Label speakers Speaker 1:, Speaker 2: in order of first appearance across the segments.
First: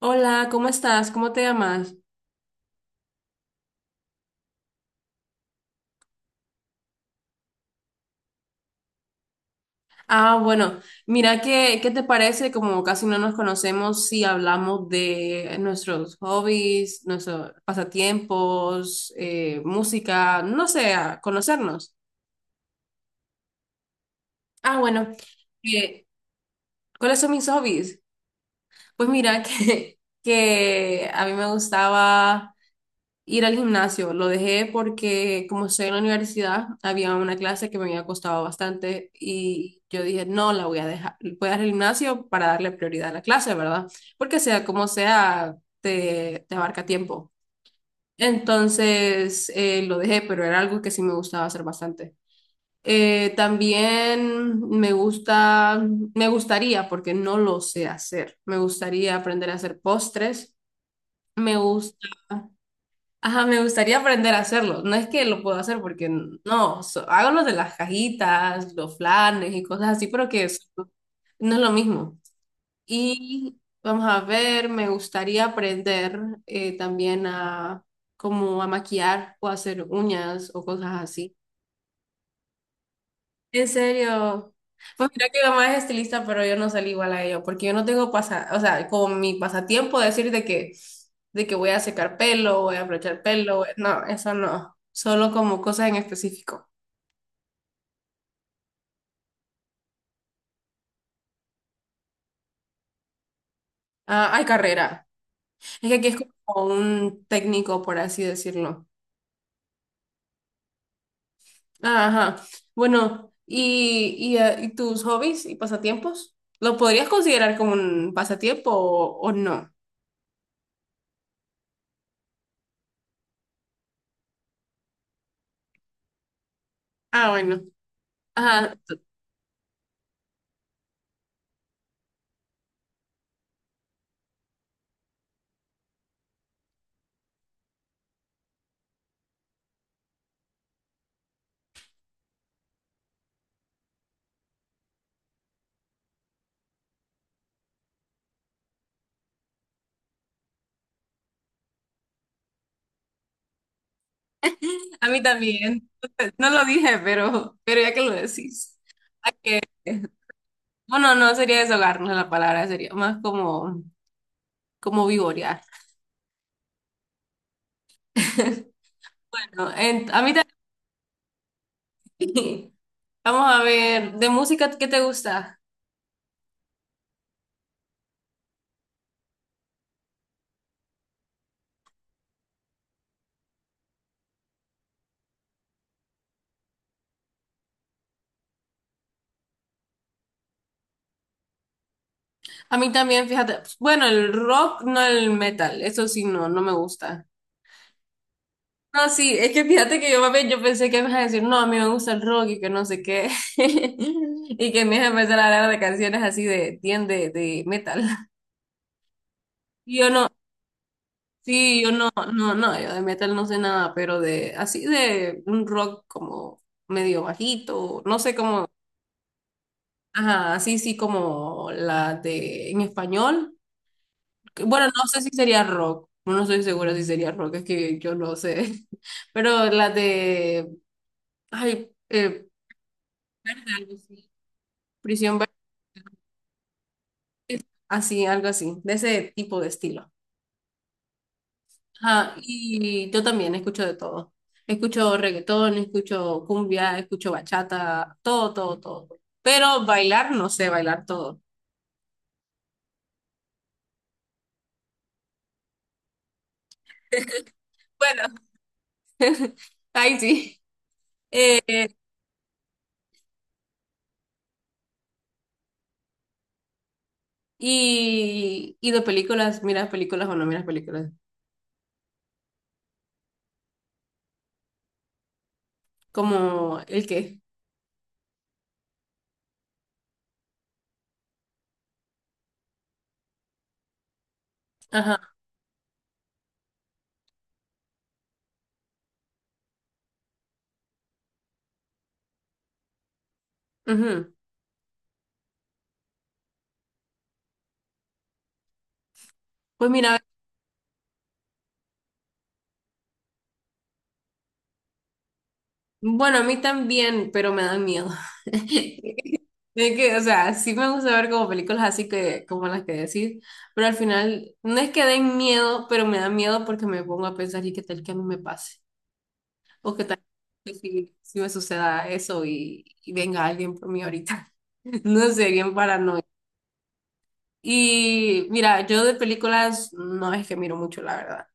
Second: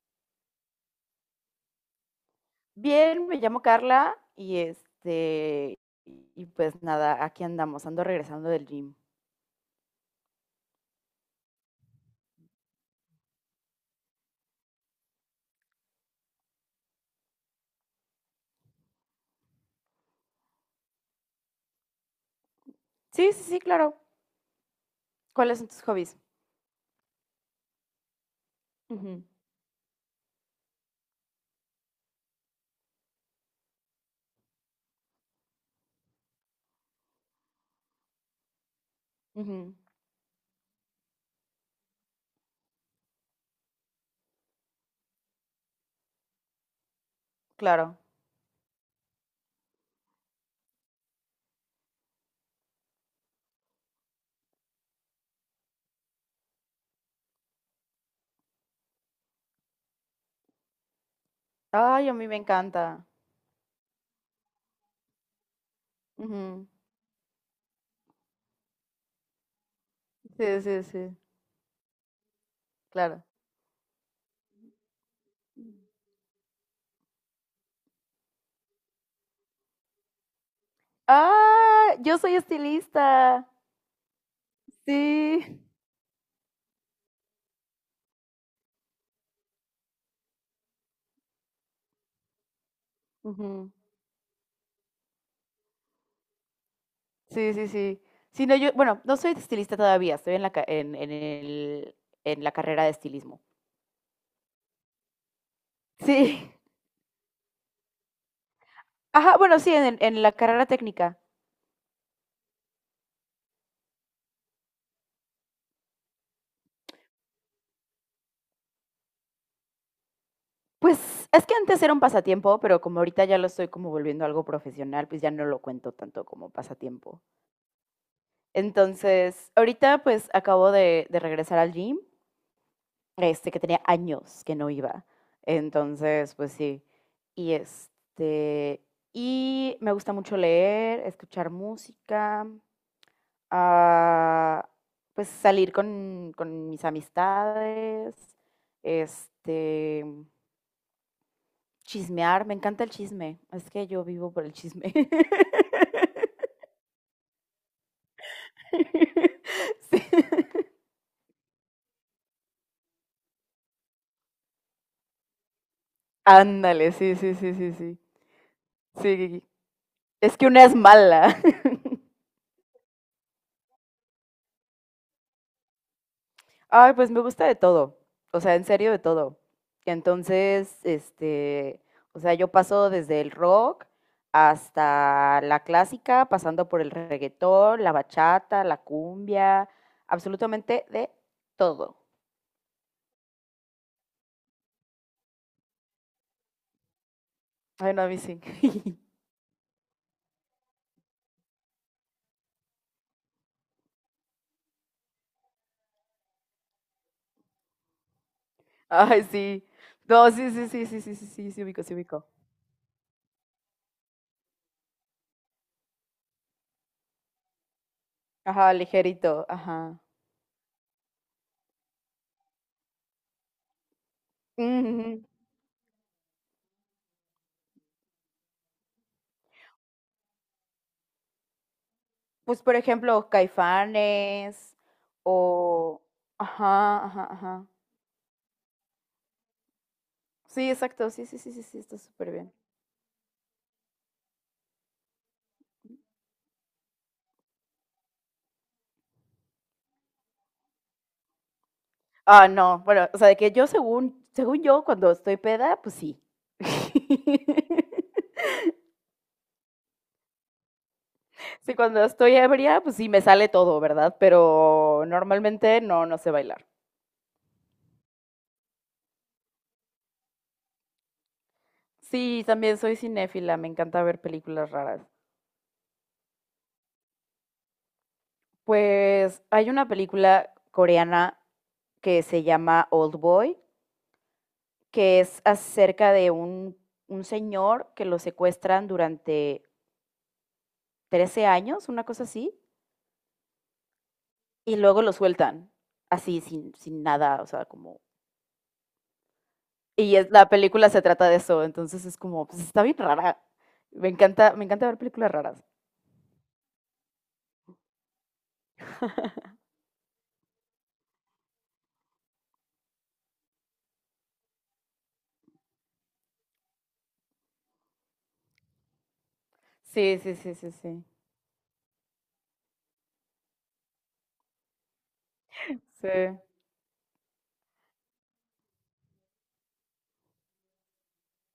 Speaker 1: Hola, ¿cómo estás? ¿Cómo te llamas?
Speaker 2: Bien, me llamo Carla y pues nada, aquí andamos, ando regresando del gym.
Speaker 1: Ah, bueno, mira, ¿qué te parece? Como casi no nos conocemos, si hablamos de nuestros hobbies, nuestros pasatiempos, música, no sé, a conocernos.
Speaker 2: Sí, sí, sí, claro.
Speaker 1: Ah, bueno,
Speaker 2: ¿Cuáles son tus
Speaker 1: eh,
Speaker 2: hobbies?
Speaker 1: ¿cuáles son mis hobbies? Pues
Speaker 2: Ujú.
Speaker 1: mira, que a mí me gustaba. Ir al gimnasio, lo dejé porque como estoy en la universidad, había una clase que me había costado bastante
Speaker 2: Ujú,
Speaker 1: y yo dije, no, la voy a dejar, voy a ir al gimnasio para darle prioridad a la clase, ¿verdad? Porque sea como sea, te abarca tiempo.
Speaker 2: claro.
Speaker 1: Entonces, lo dejé, pero era algo que sí me gustaba hacer bastante. También me gusta, me gustaría, porque no lo sé hacer, me gustaría aprender a hacer postres, me gusta.
Speaker 2: Ay, a mí me encanta.
Speaker 1: Ajá, me gustaría aprender a hacerlo. No es que lo puedo hacer porque
Speaker 2: Ujú.
Speaker 1: no, hago los de las cajitas, los flanes y cosas así, pero
Speaker 2: Sí, sí, sí,
Speaker 1: no es lo mismo.
Speaker 2: claro.
Speaker 1: Y vamos a ver, me gustaría aprender también a como a maquillar o hacer uñas o cosas así.
Speaker 2: Ah, yo soy estilista.
Speaker 1: En serio. Pues mira que mi
Speaker 2: Sí.
Speaker 1: mamá es estilista, pero yo no salí igual a ella, porque yo no tengo pasa, o sea, como mi pasatiempo decir de que voy a secar pelo, voy a aprovechar pelo,
Speaker 2: Ujú.
Speaker 1: no, eso no. Solo como cosas en específico.
Speaker 2: Sí, sí, sí. Sí, no, yo, bueno, no soy estilista todavía, estoy en el, en la carrera de estilismo.
Speaker 1: Ah, hay carrera. Es que aquí es
Speaker 2: Sí.
Speaker 1: como un técnico, por así decirlo.
Speaker 2: Ajá, bueno, sí, en la carrera técnica.
Speaker 1: Ah, ajá. Bueno, y ¿y tus hobbies y pasatiempos? ¿Lo podrías considerar como un pasatiempo o no?
Speaker 2: Pues, es que antes era un pasatiempo, pero como ahorita ya lo estoy como volviendo algo profesional, pues ya no lo cuento tanto como pasatiempo.
Speaker 1: Ah, bueno. Ajá.
Speaker 2: Entonces, ahorita pues acabo de regresar al gym, este, que tenía años que no iba. Entonces, pues sí. Y este, y me gusta mucho leer, escuchar música, ah, pues salir con mis amistades, este, chismear, me encanta el chisme. Es que yo vivo por el chisme.
Speaker 1: A mí también. No lo dije, pero ya que lo decís. Hay que,
Speaker 2: Sí.
Speaker 1: bueno, no sería deshogarnos la palabra, sería más como, como vivorear.
Speaker 2: Ándale, sí, sí, sí, sí, sí. Sí,
Speaker 1: Bueno, a mí
Speaker 2: es que una es mala.
Speaker 1: también. Vamos a ver, de música, ¿qué te gusta?
Speaker 2: Ay, pues me gusta de todo. O sea, en serio, de todo. Entonces, o sea, yo paso desde el rock hasta la clásica, pasando por el reggaetón, la bachata, la cumbia, absolutamente de todo.
Speaker 1: A mí también, fíjate. Bueno, el rock, no el metal. Eso sí, no, no me gusta.
Speaker 2: Ay, no, a mí sí.
Speaker 1: No, sí, es que fíjate que yo, mami, yo pensé que me ibas a decir, no, a mí me gusta el rock y que no sé qué. Y que me ibas a empezar a hablar de canciones así de, bien de metal.
Speaker 2: Ay, sí.
Speaker 1: Y yo no,
Speaker 2: No, sí, sí, sí, sí, sí, sí, sí, sí,
Speaker 1: sí,
Speaker 2: ubico,
Speaker 1: yo
Speaker 2: sí,
Speaker 1: no,
Speaker 2: ubico.
Speaker 1: no, no, yo de metal no sé nada, pero de así de un rock como medio bajito, no sé cómo,
Speaker 2: Ajá, ligerito, ajá.
Speaker 1: ajá, así sí como la de en español. Bueno, no sé
Speaker 2: Ujú.
Speaker 1: si sería rock, no estoy segura si sería rock, es que yo no sé. Pero la de, ay,
Speaker 2: Pues, por ejemplo,
Speaker 1: algo así,
Speaker 2: Caifanes
Speaker 1: Prisión,
Speaker 2: o… Ajá, ajá, ajá.
Speaker 1: así, algo así, de ese tipo de estilo.
Speaker 2: Sí, exacto, sí, sí, sí, sí, sí, está súper
Speaker 1: Ajá,
Speaker 2: bien.
Speaker 1: y yo también escucho de todo. Escucho reggaetón, escucho cumbia, escucho bachata, todo, todo, todo. Pero bailar, no sé bailar todo.
Speaker 2: Ah, no, bueno, o sea, de que yo según, según yo, cuando estoy peda, pues sí.
Speaker 1: Bueno, ahí sí. Eh,
Speaker 2: Sí,
Speaker 1: eh,
Speaker 2: cuando estoy ebria, pues sí, me sale todo, ¿verdad? Pero normalmente no, no sé bailar.
Speaker 1: y de películas, ¿miras películas o no miras películas?
Speaker 2: Sí, también soy cinéfila, me encanta ver películas raras.
Speaker 1: Como el qué.
Speaker 2: Pues hay una película coreana que se llama Old Boy, que
Speaker 1: Ajá.
Speaker 2: es acerca de un señor que lo secuestran durante 13 años, una cosa así,
Speaker 1: Ujú.
Speaker 2: y luego lo sueltan, así, sin nada, o sea, como…
Speaker 1: Pues
Speaker 2: Y
Speaker 1: mira,
Speaker 2: es- la película se trata de eso, entonces es como, pues está bien rara. Me encanta ver películas raras.
Speaker 1: bueno, a mí también, pero me dan miedo. Es que, o sea, sí me gusta ver como películas así que, como las que decís, pero al final no es que den miedo, pero me da miedo porque me pongo a pensar y qué tal que a mí me pase, o qué
Speaker 2: Sí,
Speaker 1: tal
Speaker 2: sí, sí, sí,
Speaker 1: que
Speaker 2: sí.
Speaker 1: si, si me suceda eso y venga alguien por mí ahorita. No sé, bien
Speaker 2: Sí.
Speaker 1: paranoico. Y mira, yo de películas no es que miro mucho, la verdad.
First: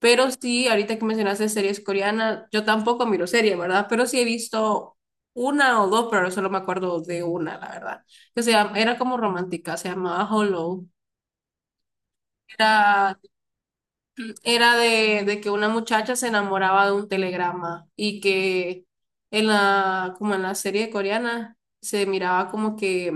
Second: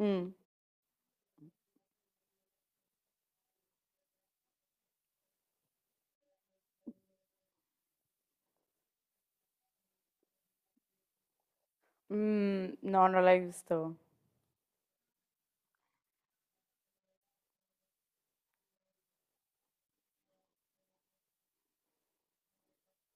Speaker 1: Pero sí, ahorita que mencionaste series coreanas, yo tampoco miro series, ¿verdad? Pero sí he visto una o dos, pero no solo me acuerdo de una, la verdad. Era como romántica, se llamaba Hollow.
Speaker 2: no,
Speaker 1: Era,
Speaker 2: no la he visto.
Speaker 1: era de que una muchacha se enamoraba de un telegrama y que en la, como en la serie coreana se miraba como que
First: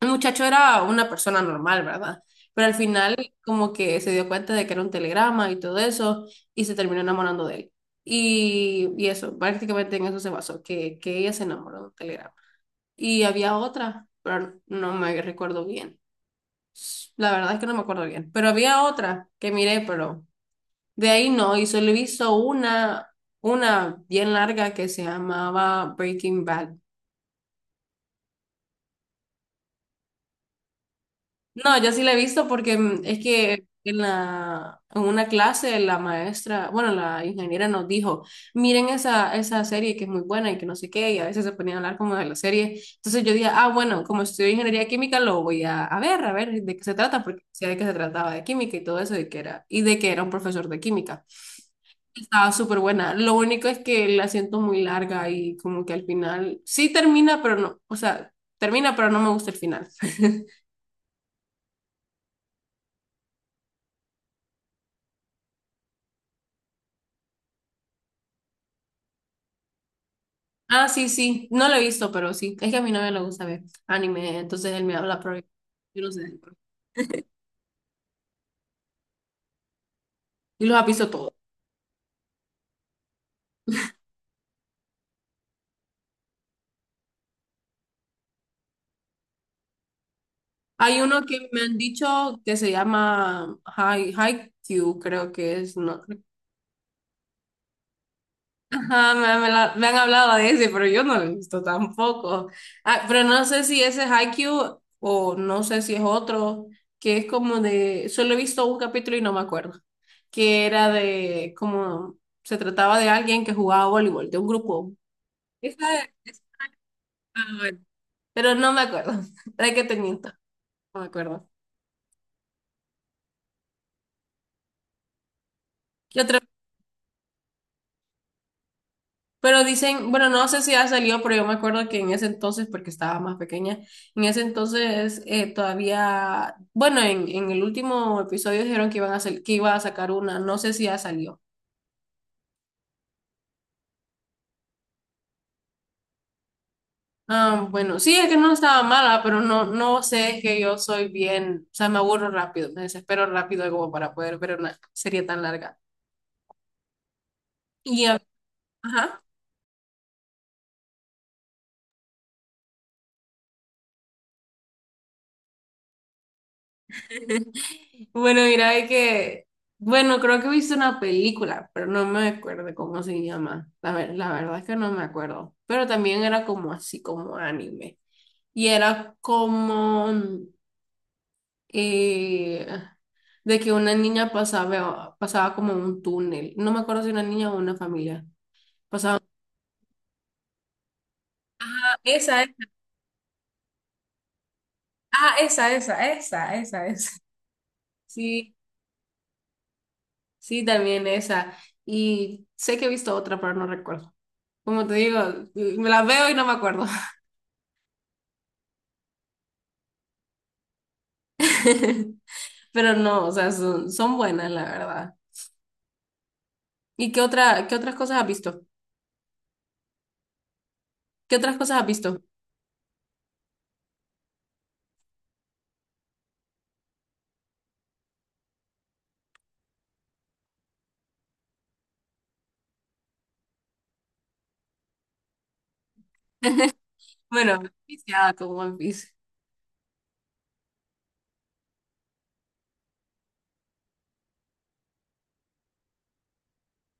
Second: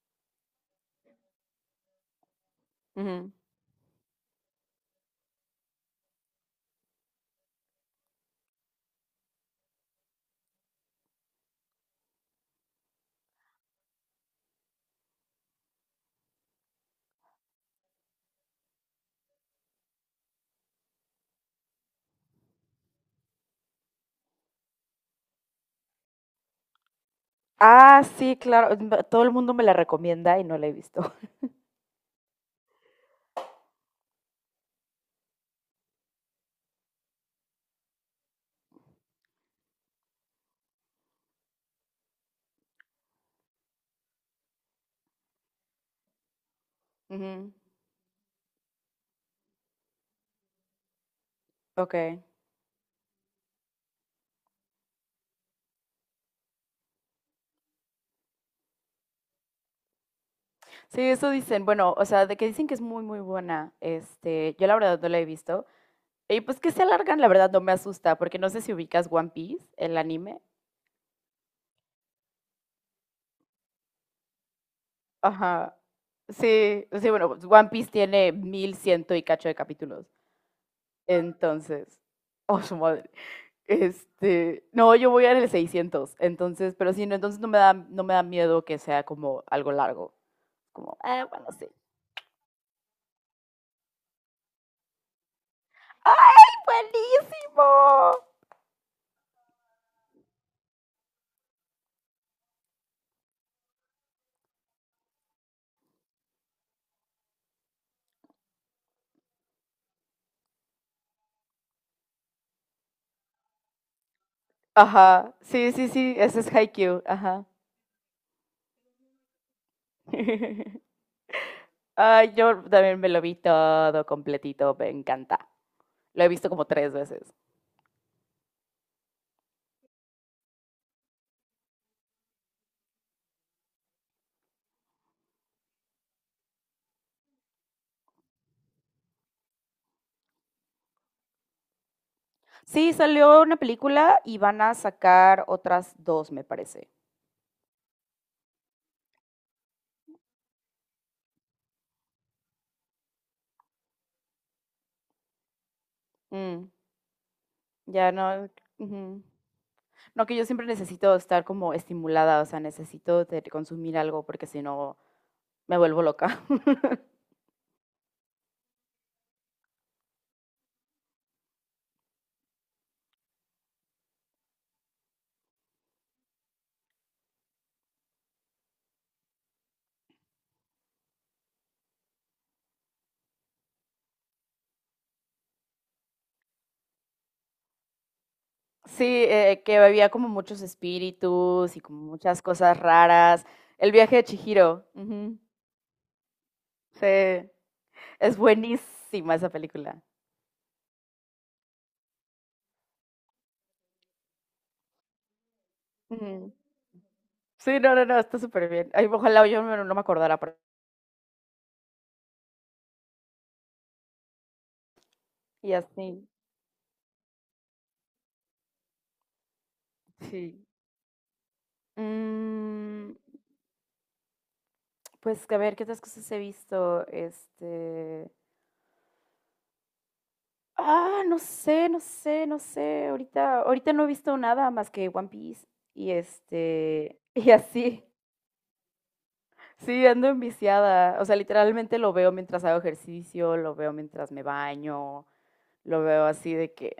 Speaker 1: el muchacho era una persona normal, ¿verdad? Pero al final
Speaker 2: Ujú.
Speaker 1: como que se dio cuenta de que era un telegrama y todo eso y se terminó enamorando de él. Y eso, prácticamente en eso se basó, que ella se enamoró de un telegrama. Y había otra, pero no me recuerdo bien. La verdad es que no me acuerdo bien, pero había otra que miré, pero de ahí no, y solo he visto una bien larga que se llamaba Breaking Bad.
Speaker 2: Ah, sí, claro. m- Todo el mundo me la recomienda y no la he visto.
Speaker 1: No, yo sí la he visto porque es que en la, en una clase la maestra, bueno, la ingeniera nos dijo, miren esa, esa serie que es muy buena y que no sé qué, y a veces se ponía a hablar como de la serie. Entonces yo dije, ah, bueno, como estudio ingeniería química, lo voy a ver de qué se trata, porque
Speaker 2: Ujú.
Speaker 1: decía de que se trataba de química y todo eso, y que era, y de que era un profesor de química.
Speaker 2: Ok.
Speaker 1: Estaba súper buena. Lo único es que la siento muy larga y como que al final sí termina, pero no, o sea, termina, pero no me gusta el final.
Speaker 2: Sí, eso dicen. Bueno, o sea, de que dicen que es muy, muy buena. Este, yo la verdad no la he visto. Y pues que se alargan, la verdad no me asusta, porque no sé si ubicas One Piece, el anime.
Speaker 1: Ah, sí, sí. No lo he visto, pero sí. Es que a mi novia le gusta ver anime, entonces él me habla, pero
Speaker 2: Ajá.
Speaker 1: yo no sé.
Speaker 2: Sí, sí, bueno, pues, One Piece tiene mil ciento y cacho de capítulos.
Speaker 1: Y los ha visto todos.
Speaker 2: Entonces, oh, su madre. Este, no, yo voy a ir el 600, entonces, pero sí, no, entonces no me da miedo que sea como algo largo. Como,
Speaker 1: Hay uno
Speaker 2: ah, bueno,
Speaker 1: que me
Speaker 2: sí.
Speaker 1: han dicho que se llama Haikyuu, creo que es. No.
Speaker 2: ¡Ay, buenísimo!
Speaker 1: Ajá, me han hablado de ese, pero yo no lo he visto tampoco. Ah, pero no sé si ese es Haikyuu o no sé si es otro, que es como de... Solo he visto un capítulo y no me acuerdo. Que era de como... Se trataba de alguien que jugaba voleibol, de un grupo.
Speaker 2: Ajá, sí, sí, sí, ese es Haikyuu, ajá.
Speaker 1: Ah, bueno, pero no me acuerdo. ¿Para que te miento? No me acuerdo.
Speaker 2: Ay, yo también me lo vi todo completito, me encanta.
Speaker 1: ¿Qué
Speaker 2: Lo he
Speaker 1: otra?
Speaker 2: visto como 3 veces.
Speaker 1: Pero dicen, bueno, no sé si ha salido, pero yo me acuerdo que en ese entonces, porque estaba más pequeña, en ese entonces todavía, bueno, en el último episodio dijeron que iban a que iba a sacar una, no sé si ya salió.
Speaker 2: Sí, salió una película y van a sacar otras dos, me parece.
Speaker 1: Ah, bueno, sí, es que no estaba mala, pero no, no sé, es que yo soy bien, o sea, me aburro rápido, me desespero rápido como para poder ver una serie tan larga.
Speaker 2: Mm,
Speaker 1: Y,
Speaker 2: ya
Speaker 1: ah,
Speaker 2: no. Ujú.
Speaker 1: ajá.
Speaker 2: No, que yo siempre necesito estar como estimulada, o sea, necesito de consumir algo porque si no me vuelvo loca.
Speaker 1: Bueno, mira, de que, bueno, creo que he visto una película, pero no me acuerdo cómo se llama. La verdad es que no me acuerdo, pero también era como así, como anime. Y era como eh, de que una niña pasaba, pasaba como un túnel. No me acuerdo si una niña o una familia.
Speaker 2: Sí,
Speaker 1: Pasaba.
Speaker 2: que había como muchos espíritus y
Speaker 1: Ah,
Speaker 2: como muchas
Speaker 1: esa, esa.
Speaker 2: cosas raras. El viaje de Chihiro.
Speaker 1: Ah,
Speaker 2: Ujú.
Speaker 1: esa, esa, esa, esa,
Speaker 2: Sí,
Speaker 1: esa.
Speaker 2: es
Speaker 1: Sí,
Speaker 2: buenísima esa película.
Speaker 1: sí, también esa. Y sé que he visto otra, pero no recuerdo. Como te digo, me las veo y no
Speaker 2: Ujú.
Speaker 1: me acuerdo.
Speaker 2: Sí, no, no, no, está súper bien. Ay, ojalá yo no, no me acordara. Pero-
Speaker 1: Pero no, o sea, son, son buenas, la verdad.
Speaker 2: Y así,
Speaker 1: ¿Y qué otra, qué otras cosas has visto?
Speaker 2: sí.
Speaker 1: ¿Qué otras cosas has visto?
Speaker 2: Mm, pues a ver, ¿qué otras cosas he visto? Este… Ah, no sé, no sé, no sé. Ahorita, ahorita no he visto nada más que One Piece. Y este… Y
Speaker 1: Bueno,
Speaker 2: así.
Speaker 1: viciada con One Piece.
Speaker 2: Sí, ando enviciada. O sea, literalmente lo veo mientras hago ejercicio, lo veo mientras me baño, lo veo así de que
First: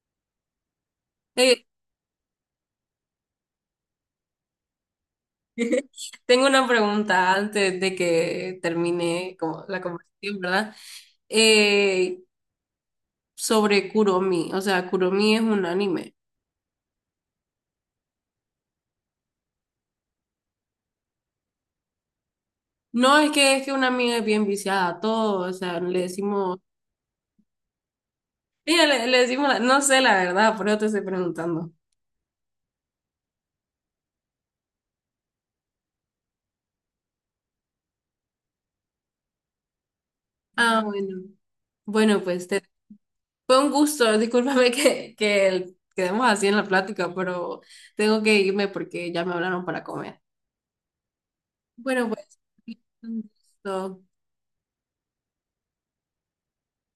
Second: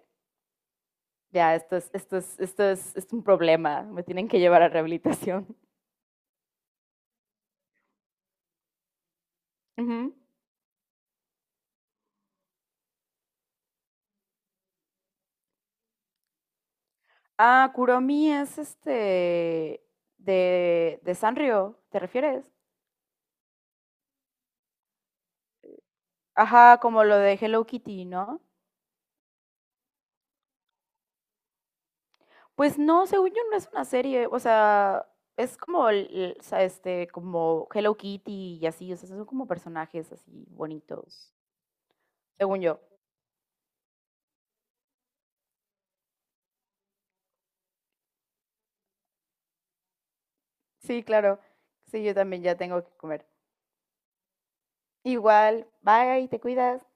Speaker 2: ya,
Speaker 1: Eh,
Speaker 2: esto es, esto es, esto es un problema. Me tienen que llevar a rehabilitación.
Speaker 1: tengo una pregunta antes de que termine como la
Speaker 2: Ujú.
Speaker 1: conversación, ¿verdad? Eh, sobre Kuromi. O sea, Kuromi es un anime.
Speaker 2: Ah, Kuromi es este de Sanrio, ¿te refieres?
Speaker 1: No es que es que una amiga es bien viciada a todo, o sea, le decimos,
Speaker 2: Ajá, como lo de Hello Kitty, ¿no?
Speaker 1: ella le decimos, no sé la verdad, por eso te estoy preguntando.
Speaker 2: Pues no, según yo no es una serie, o sea, es como, el- o sea, este, como Hello Kitty y así, o sea, son como personajes así
Speaker 1: Ah, bueno.
Speaker 2: bonitos,
Speaker 1: Bueno,
Speaker 2: según yo.
Speaker 1: fue un gusto. Discúlpame que quedemos así en la plática, pero tengo que irme porque ya me hablaron para comer.
Speaker 2: Sí, claro. Sí,
Speaker 1: Bueno,
Speaker 2: yo
Speaker 1: pues
Speaker 2: también ya tengo que
Speaker 1: un
Speaker 2: comer.
Speaker 1: gusto.
Speaker 2: Igual, bye, te cuidas.